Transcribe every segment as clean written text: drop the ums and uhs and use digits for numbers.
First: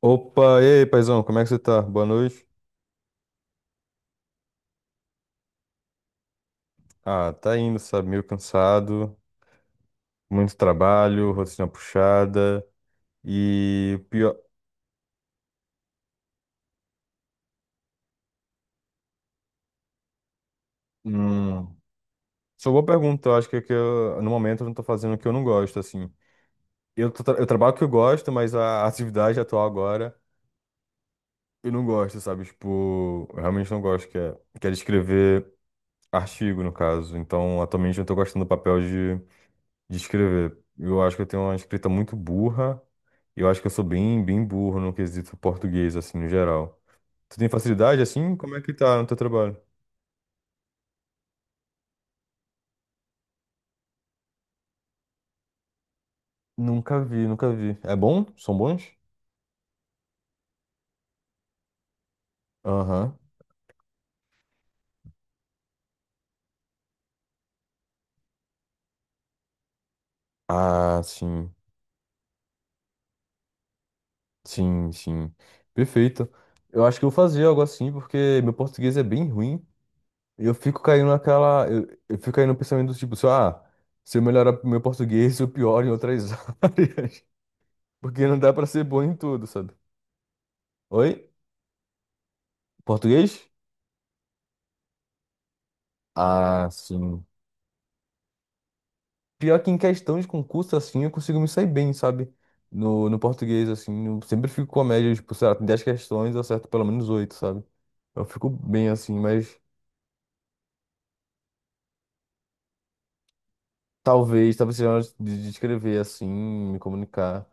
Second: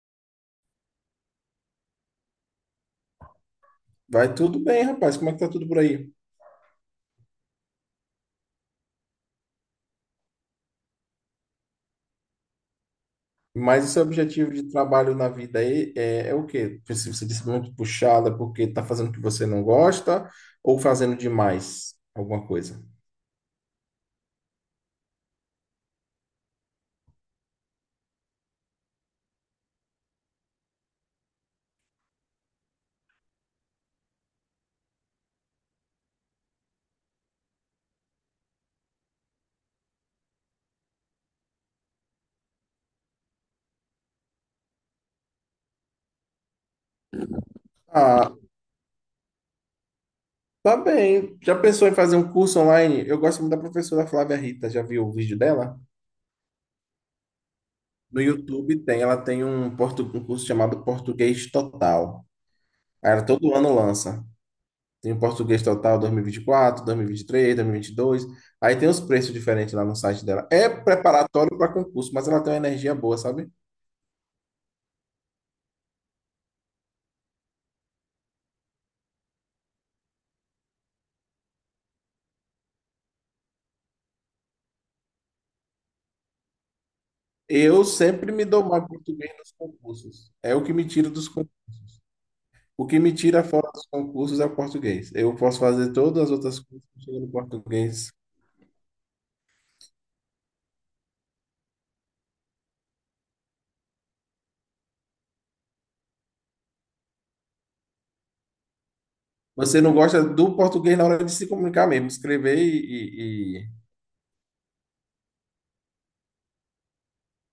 Opa, e aí, paizão, como é que você tá? Boa noite. Vai tudo bem, rapaz. Como é que tá tudo por aí? Ah, tá indo, sabe? Meio cansado, muito trabalho, rotina puxada Mas o e seu o pior. objetivo de trabalho na vida aí é o quê? Se você disse muito puxada porque tá fazendo o que você não gosta ou fazendo Hum, demais alguma só coisa? boa pergunta. Eu acho que, é que eu, no momento eu não tô fazendo o que eu não gosto, assim. Eu, eu trabalho o que eu gosto, mas a atividade atual agora eu não gosto, sabe? Tipo, eu realmente não gosto, que é de escrever artigo, no caso. Então, atualmente eu tô gostando do papel de escrever. Eu acho que eu tenho uma escrita muito burra. Eu acho que eu sou bem burro no quesito português, assim, no geral. Tu tem facilidade, Ah, assim? Como é que tá no teu trabalho? tá bem. Já pensou em fazer um curso online? Eu gosto muito da professora Flávia Rita. Já viu o vídeo dela? Nunca vi, nunca vi. É No bom? São YouTube bons? tem, ela tem um curso chamado Português Total. Aí Aham. ela todo ano lança. Tem o português total dois mil e vinte quatro, três, 2022. Aí tem os preços diferentes lá no site dela. É Ah, sim. preparatório para concurso, mas ela tem uma energia boa, sabe? Sim, sim. Perfeito. Eu acho que eu vou fazer algo assim, porque meu português é bem ruim. E eu fico caindo naquela. Eu fico caindo no pensamento do tipo, assim, ah, se eu melhorar meu português, eu pioro em outras áreas. Eu Porque sempre não me dá dou pra mal ser em bom em português tudo, nos sabe? concursos. É o que me tira dos Oi? concursos. O que me tira Português? fora dos concursos é o português. Eu posso fazer todas as outras Ah, coisas que chegam sim. no português. Pior que em questão de concurso, assim, eu consigo me sair bem, sabe? No português, assim, eu sempre fico com a média, tipo, sei lá, tem 10 questões, eu acerto pelo menos 8, sabe? Eu fico bem, assim, mas Você não gosta do português na hora de se comunicar mesmo, escrever e- e- talvez, talvez seja hora de escrever, assim, me comunicar.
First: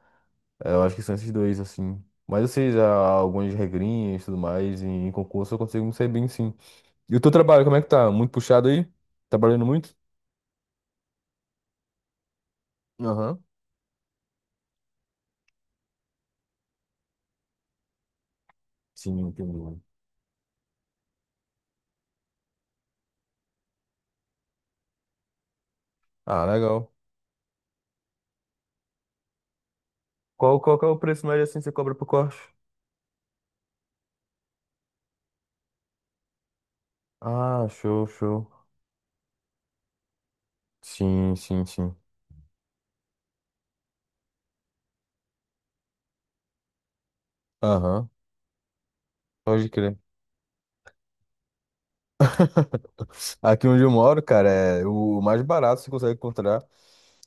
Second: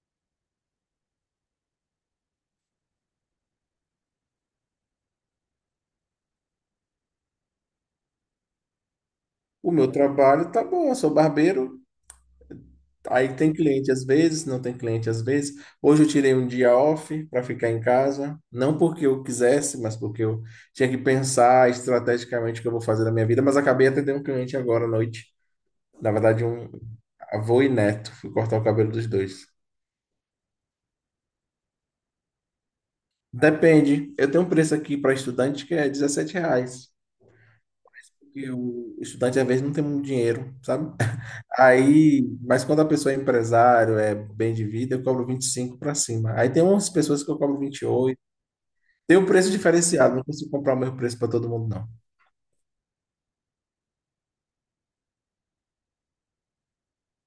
Eu acho que são esses dois, assim. Mas eu sei já algumas regrinhas e tudo mais, e em concurso eu consigo me sair bem, sim. E o teu trabalho, como é que tá? Muito puxado aí? Tá trabalhando O meu muito? trabalho tá bom, eu sou barbeiro. Aí Aham. tem cliente às vezes, não tem cliente às vezes. Hoje eu tirei um dia off para ficar em casa, não porque Sim, eu quisesse, entendi. mas porque eu tinha que pensar estrategicamente o que eu vou fazer na minha vida, mas acabei atendendo um cliente agora à noite. Na verdade, Ah, um legal. avô e neto, fui cortar o cabelo dos dois. Qual, qual que é o preço médio assim que você cobra pro corte? Depende. Eu tenho um preço aqui para estudante que é R$ reais. Ah, show, show. E o estudante às vezes não tem muito dinheiro, sabe? Sim, sim, sim. Aí, mas quando a pessoa é empresário, é bem de vida, eu cobro 25 para cima. Aí tem umas pessoas que eu cobro vinte e Aham, oito Tem um preço pode crer. diferenciado, não consigo comprar o mesmo preço para todo mundo, não. Aqui onde eu moro, cara, é o mais barato que você consegue encontrar.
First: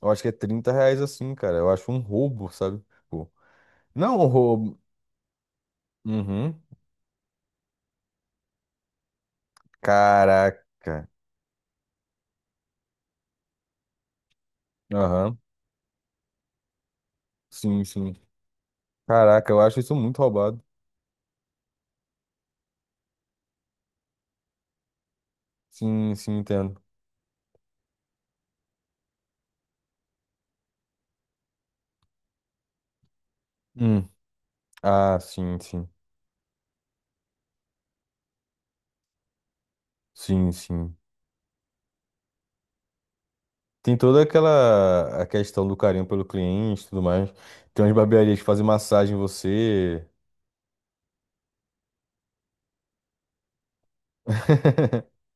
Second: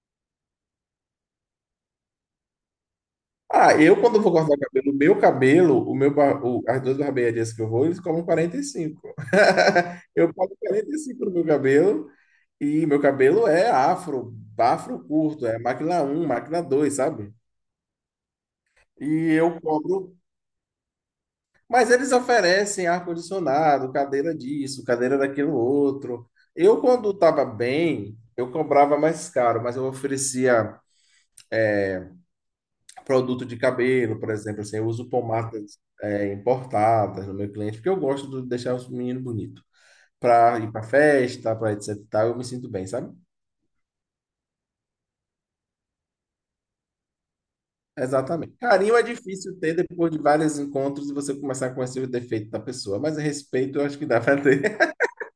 Eu acho que é R$ 30 assim, cara. Eu acho um roubo, sabe? Tipo, Ah, eu não quando um vou cortar o roubo. Cabelo, o meu Uhum. As duas barbearias que eu vou, eles cobram 45. Eu pago quarenta Caraca. e cinco no meu cabelo, e meu cabelo é afro, afro Aham. curto, é máquina um, máquina dois, sabe? Sim, sim. E Caraca, eu eu acho isso cobro, muito roubado. mas eles oferecem ar-condicionado, cadeira disso, cadeira daquilo Sim, outro. sim, Eu entendo. quando estava bem, eu cobrava mais caro, mas eu oferecia produto de Hum. cabelo, por exemplo, assim, eu uso Ah, sim, pomadas sim. é, importadas no meu cliente, porque eu gosto de deixar os meninos bonitos. Sim, Para ir para sim. festa, para etc. e tal, eu me sinto bem, sabe? Tem toda aquela a questão do carinho pelo cliente e tudo mais. Tem umas barbearias que Exatamente. fazem Carinho é massagem em difícil ter você. depois de vários encontros e você começar a conhecer o defeito da pessoa, mas respeito eu acho que dá para ter.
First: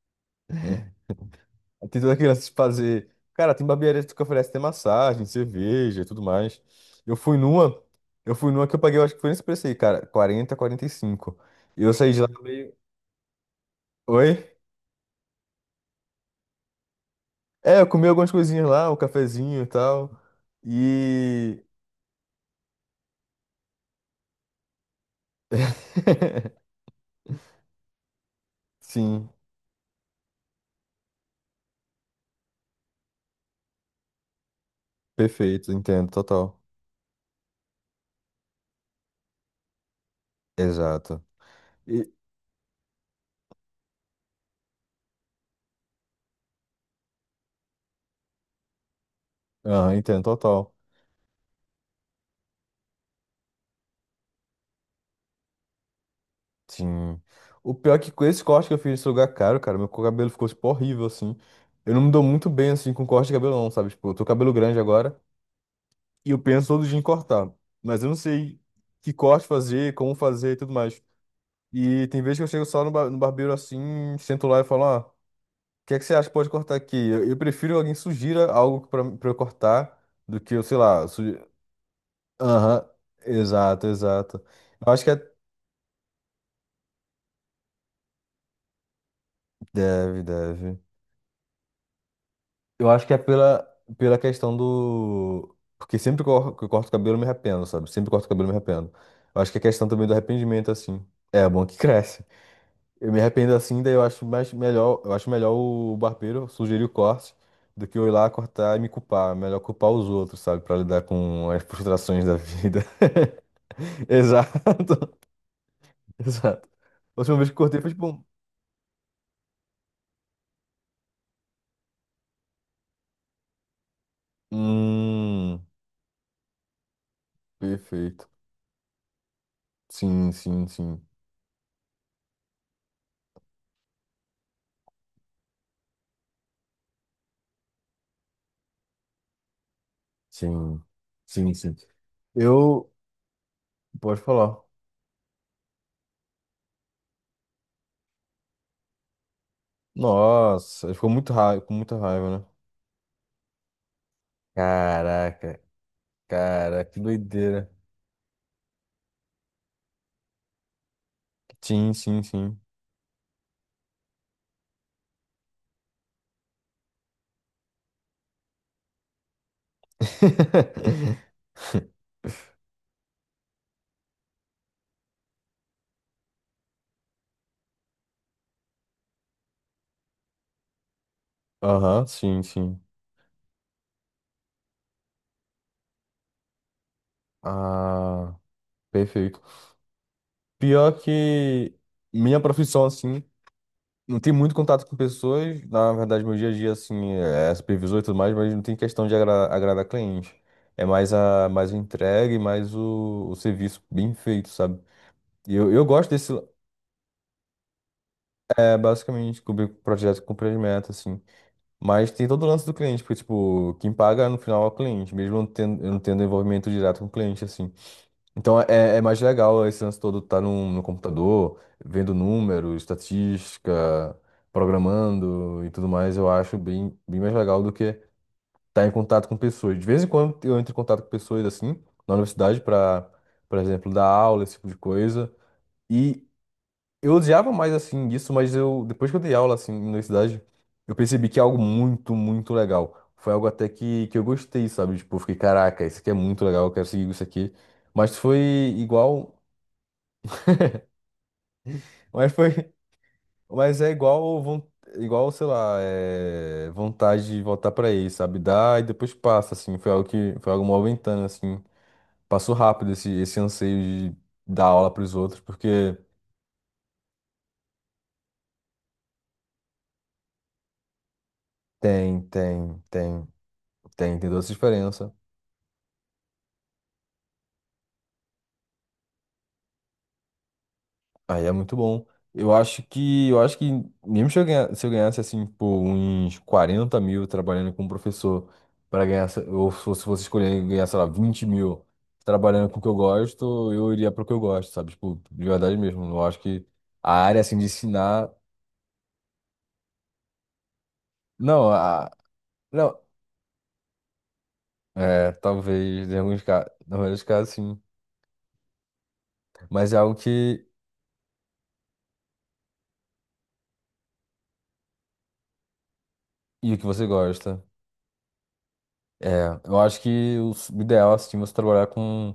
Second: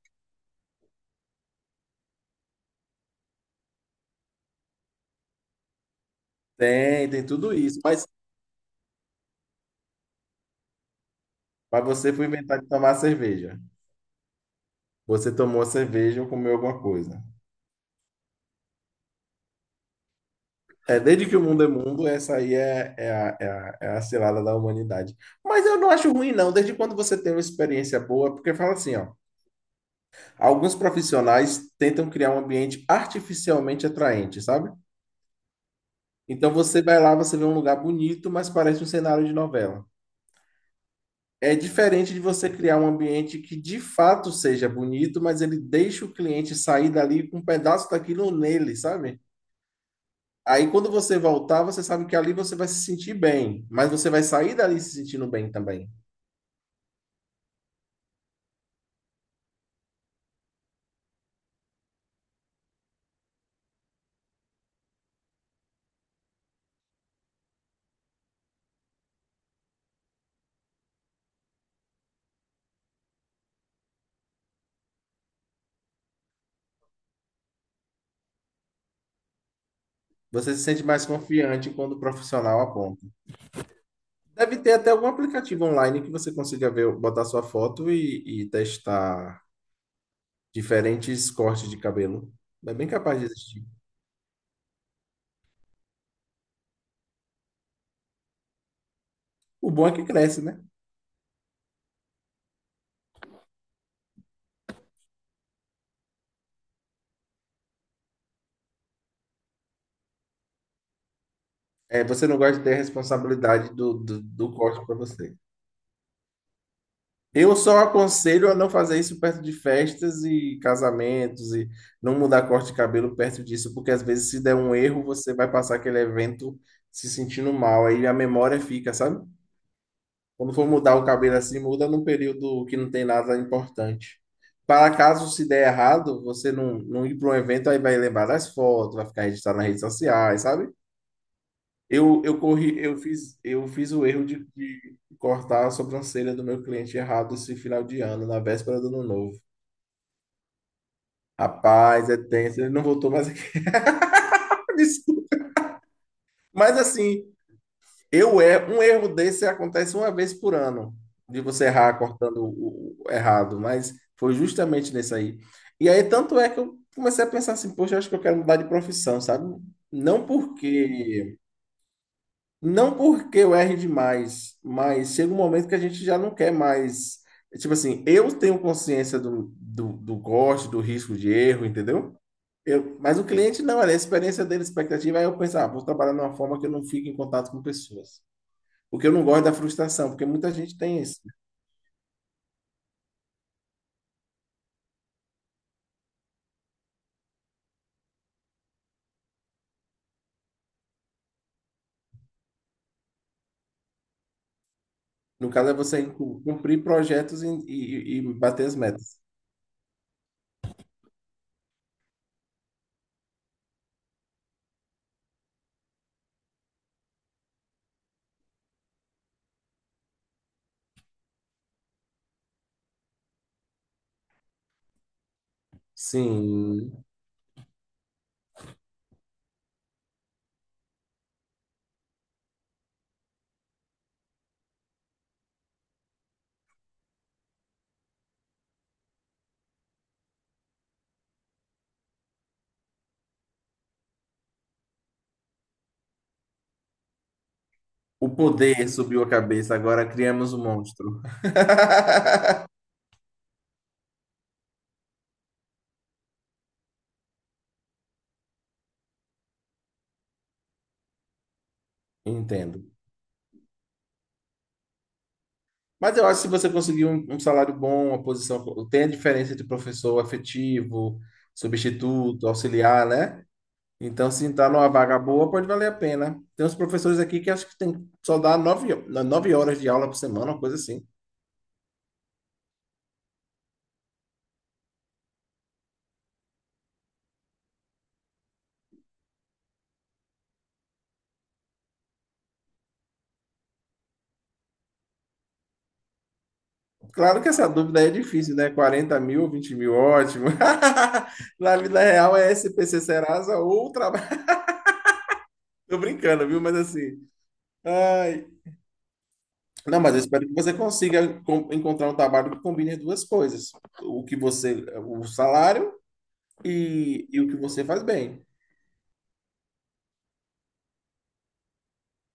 Tem toda aquela se fazer. Cara, tem barbearias que oferece até massagem, cerveja e tudo mais. Tem, Eu tem fui tudo numa, isso, mas, eu fui numa que eu paguei, eu acho que foi nesse preço aí, cara, 40, 45. E cinco. E mas eu saí você de foi lá inventar de meio. tomar cerveja. Oi? Você tomou a cerveja ou comeu alguma coisa. É, eu comi algumas coisinhas lá, um cafezinho e tal. É, desde que o E. mundo é mundo, essa aí é a cilada da humanidade. Mas eu não acho ruim, não, desde quando você tem uma experiência boa, porque fala assim, ó, Sim, alguns profissionais tentam criar um ambiente artificialmente atraente, sabe? perfeito, entendo, Então total. você vai lá, você vê um lugar bonito, mas parece um cenário de novela. Exato. É E... diferente de você criar um ambiente que de fato seja bonito, mas ele deixa o cliente sair dali com um pedaço daquilo nele, sabe? Ah, entendo, Aí total. quando você voltar, você sabe que ali você vai se sentir bem, mas você vai sair dali se sentindo bem também. Sim. O pior é que com esse corte que eu fiz esse lugar caro, cara, meu cabelo ficou, tipo, horrível, assim. Eu não me dou muito bem, assim, com corte de cabelo, não, sabe? Tipo, eu tô com cabelo grande agora e eu penso todo dia em cortar. Mas eu não sei que corte fazer, como fazer e tudo mais. E tem vezes que eu chego só no barbeiro, assim, sento lá e falo, ó, o que é que você acha que pode cortar aqui? Eu prefiro alguém sugira algo pra eu cortar do que Você eu, se sei sente mais lá, sugi... confiante quando o profissional Aham, aponta. exato, exato. Deve ter até Eu acho algum que é... aplicativo online que você consiga ver, botar sua foto e testar Deve, deve. diferentes cortes de cabelo. É bem Eu acho que é capaz de existir. pela questão do. Porque sempre que eu corto o cabelo, eu me arrependo, sabe? Sempre que eu corto o cabelo, eu me arrependo. Eu acho que é O questão bom é que também do cresce, né? arrependimento, assim. É bom que cresce. Eu me arrependo assim, daí eu acho melhor o barbeiro sugerir o corte do que eu ir lá cortar e me culpar. É melhor culpar os outros, sabe? Pra lidar com as É, frustrações você da não gosta de ter a vida. responsabilidade do Exato, corte para você. exato. A última vez que Eu só cortei foi tipo. Um- aconselho a não fazer isso perto de festas e casamentos e não mudar corte de cabelo perto disso, porque às vezes se der um erro, você vai Hum, passar aquele evento se sentindo mal, aí a perfeito. memória fica, sabe? Sim, Quando sim, for mudar o sim. cabelo assim, muda num período que não tem nada importante. Para caso se der errado, você não ir para um evento, aí vai lembrar das fotos, vai ficar registrado nas redes sociais, sabe? Sim, sim, sim. Eu, eu corri, Eu. eu fiz, eu fiz o Pode erro de, falar. de cortar a sobrancelha do meu cliente errado esse final de ano, na véspera do ano novo. Nossa, ele ficou muito raiva, com muita Rapaz, é raiva, né? tenso, ele não voltou mais aqui. Desculpa. Caraca, Mas cara, que assim, doideira. eu é um erro desse acontece uma vez por ano, de você Sim, errar sim, cortando sim. O errado, mas foi justamente nesse aí. E aí tanto é que eu comecei a pensar assim, poxa, eu acho que eu quero mudar de profissão, sabe? Não porque Não porque eu erre demais, mas chega um momento que a gente já não quer mais. Tipo assim, eu tenho consciência do gosto, do, risco de erro, Aham, entendeu? sim, sim. Eu, mas o cliente não, é a experiência dele, a expectativa, aí eu penso, ah, vou trabalhar de uma forma que eu não fique em contato com pessoas. Ah, Porque eu não perfeito. gosto da frustração, porque muita gente Pior tem isso. que minha profissão, assim, não tem muito contato com pessoas. Na verdade, meu dia a dia, assim, é supervisor e tudo mais, mas não tem questão de agradar cliente. É mais a entrega e mais o serviço bem feito, sabe? No E caso, eu, é eu você gosto desse, cumprir projetos e bater é, as metas. basicamente, cobrir projeto com meta assim. Mas tem todo o lance do cliente, porque, tipo, quem paga no final é o cliente, mesmo eu não tendo envolvimento direto com o cliente, assim. Então é, é mais legal esse lance todo estar tá no computador, vendo números, estatística, programando e tudo mais. Eu acho Sim, bem, bem mais legal do que estar tá em contato com pessoas. De vez em quando eu entro em contato com pessoas, assim, na universidade, para, por exemplo, dar aula, esse tipo de coisa. E, eu odiava mais assim isso, mas eu depois que eu dei aula assim na universidade, eu percebi que é algo muito, muito legal. Foi algo até que eu gostei, sabe? Tipo, eu fiquei, caraca, isso aqui é muito legal, eu quero seguir isso aqui. Mas o foi poder subiu a igual, cabeça, agora criamos um monstro. mas foi, mas é igual, von- igual, sei lá, é, vontade de voltar pra ele, sabe? Dá e depois passa assim. Foi algo que foi algo movimentando assim. Passou Entendo. rápido esse anseio de dar aula pros outros, porque Mas eu acho que se você conseguir um salário bom, uma posição, tem a diferença entre professor efetivo, tem, substituto, tem, auxiliar, tem, né? Tem Então, toda se essa entrar numa diferença. vaga boa, pode valer a pena. Tem uns professores aqui que acho que tem só dá nove, 9 horas de aula por semana, uma coisa assim. Aí é muito bom. Eu acho que mesmo se eu ganhasse, assim, pô, uns 40 mil trabalhando como professor, para ganhar, ou se fosse escolher ganhar, sei lá, 20 mil trabalhando com o que eu gosto, eu iria pro que eu gosto, sabe? Tipo, de verdade mesmo. Eu acho que a área, Claro que assim, de essa dúvida aí é ensinar. difícil, né? 40 mil, 20 mil, ótimo. Não, Na vida a... real é não. SPC Serasa ou trabalho. É, Tô talvez, em alguns brincando, viu? casos, Mas na maioria dos assim. casos, sim. Ai, Mas é não, mas algo eu espero que que. você consiga encontrar um trabalho que combine as duas coisas. O que você, o salário E o que você e o que gosta. você faz bem. É, eu acho que o ideal, assim, é você trabalhar com.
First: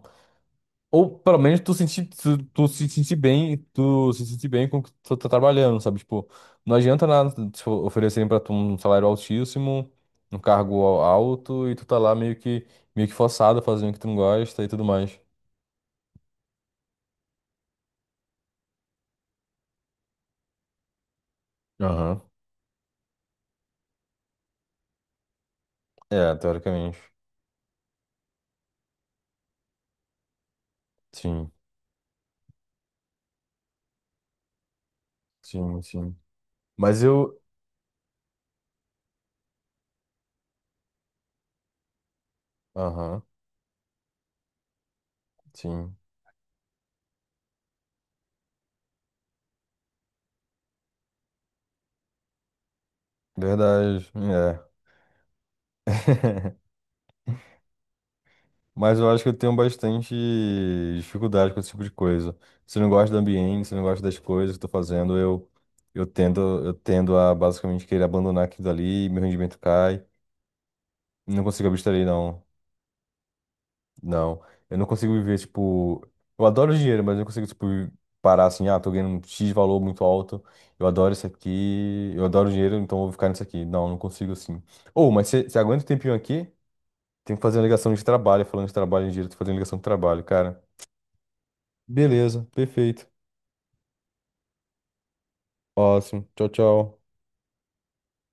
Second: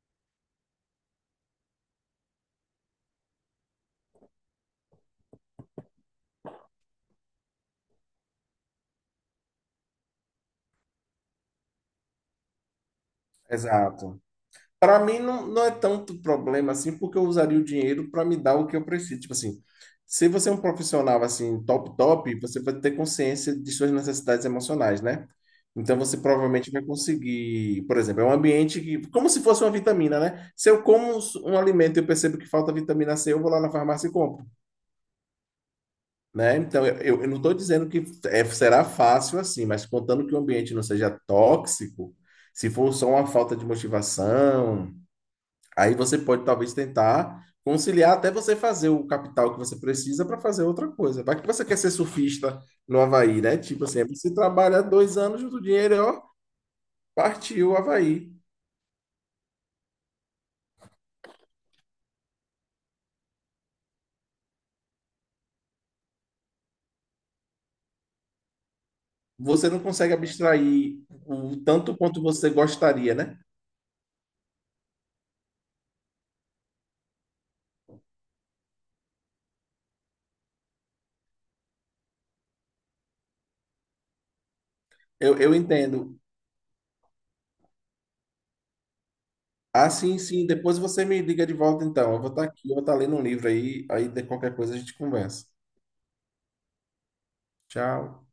Ou pelo menos tu sentir, tu se sentir bem, tu se sentir bem com o que tu tá trabalhando, sabe? Tipo, não adianta nada te oferecerem pra tu um salário altíssimo, um cargo alto, e tu tá lá meio que forçado fazendo o que tu não Exato. gosta e tudo Para mim mais. não, não é tanto problema assim, porque eu usaria o dinheiro para me dar o que eu preciso. Tipo assim, se você é um profissional assim top Aham. top, você vai ter consciência de suas necessidades emocionais, né? Então você É, provavelmente vai teoricamente. conseguir, por exemplo, é um ambiente que, como se fosse uma vitamina, né? Se eu como um Sim, um alimento e eu percebo que falta vitamina C, eu vou lá na farmácia e compro. sim, sim. Né? Então, eu, Mas eu eu não eu. estou dizendo que será fácil assim, mas contando que o ambiente não seja tóxico, se for só Aham, uma falta de motivação, aí sim. você pode talvez tentar conciliar até você fazer o capital que você precisa para fazer outra coisa. Vai que você quer ser surfista no Havaí, né? Tipo assim, Verdade. você É. trabalha 2 anos junto o dinheiro, e, ó, partiu o Havaí. Mas eu acho que eu tenho bastante dificuldade com esse tipo de coisa. Se eu não gosto do ambiente, se eu não gosto das coisas que eu tô fazendo, eu tendo a basicamente querer abandonar aquilo ali, meu rendimento Você não cai. consegue abstrair Não o consigo tanto abstrair, quanto não. você gostaria, né? Não. Eu não consigo viver, tipo. Eu adoro dinheiro, mas eu não consigo, tipo, parar assim, ah, tô ganhando um X valor muito alto. Eu adoro isso aqui, eu adoro dinheiro, então eu vou ficar nisso aqui. Não, não consigo assim. Ou, mas Eu você aguenta um tempinho entendo. aqui? Tem que fazer uma ligação de trabalho, falando de trabalho em dinheiro, tem que fazer uma ligação de Ah, sim, trabalho, sim. cara. Depois você me liga de volta, então. Eu vou Beleza, estar aqui, eu vou estar perfeito. lendo um livro aí, aí de qualquer coisa a gente conversa. Ótimo. Tchau, tchau. Tchau.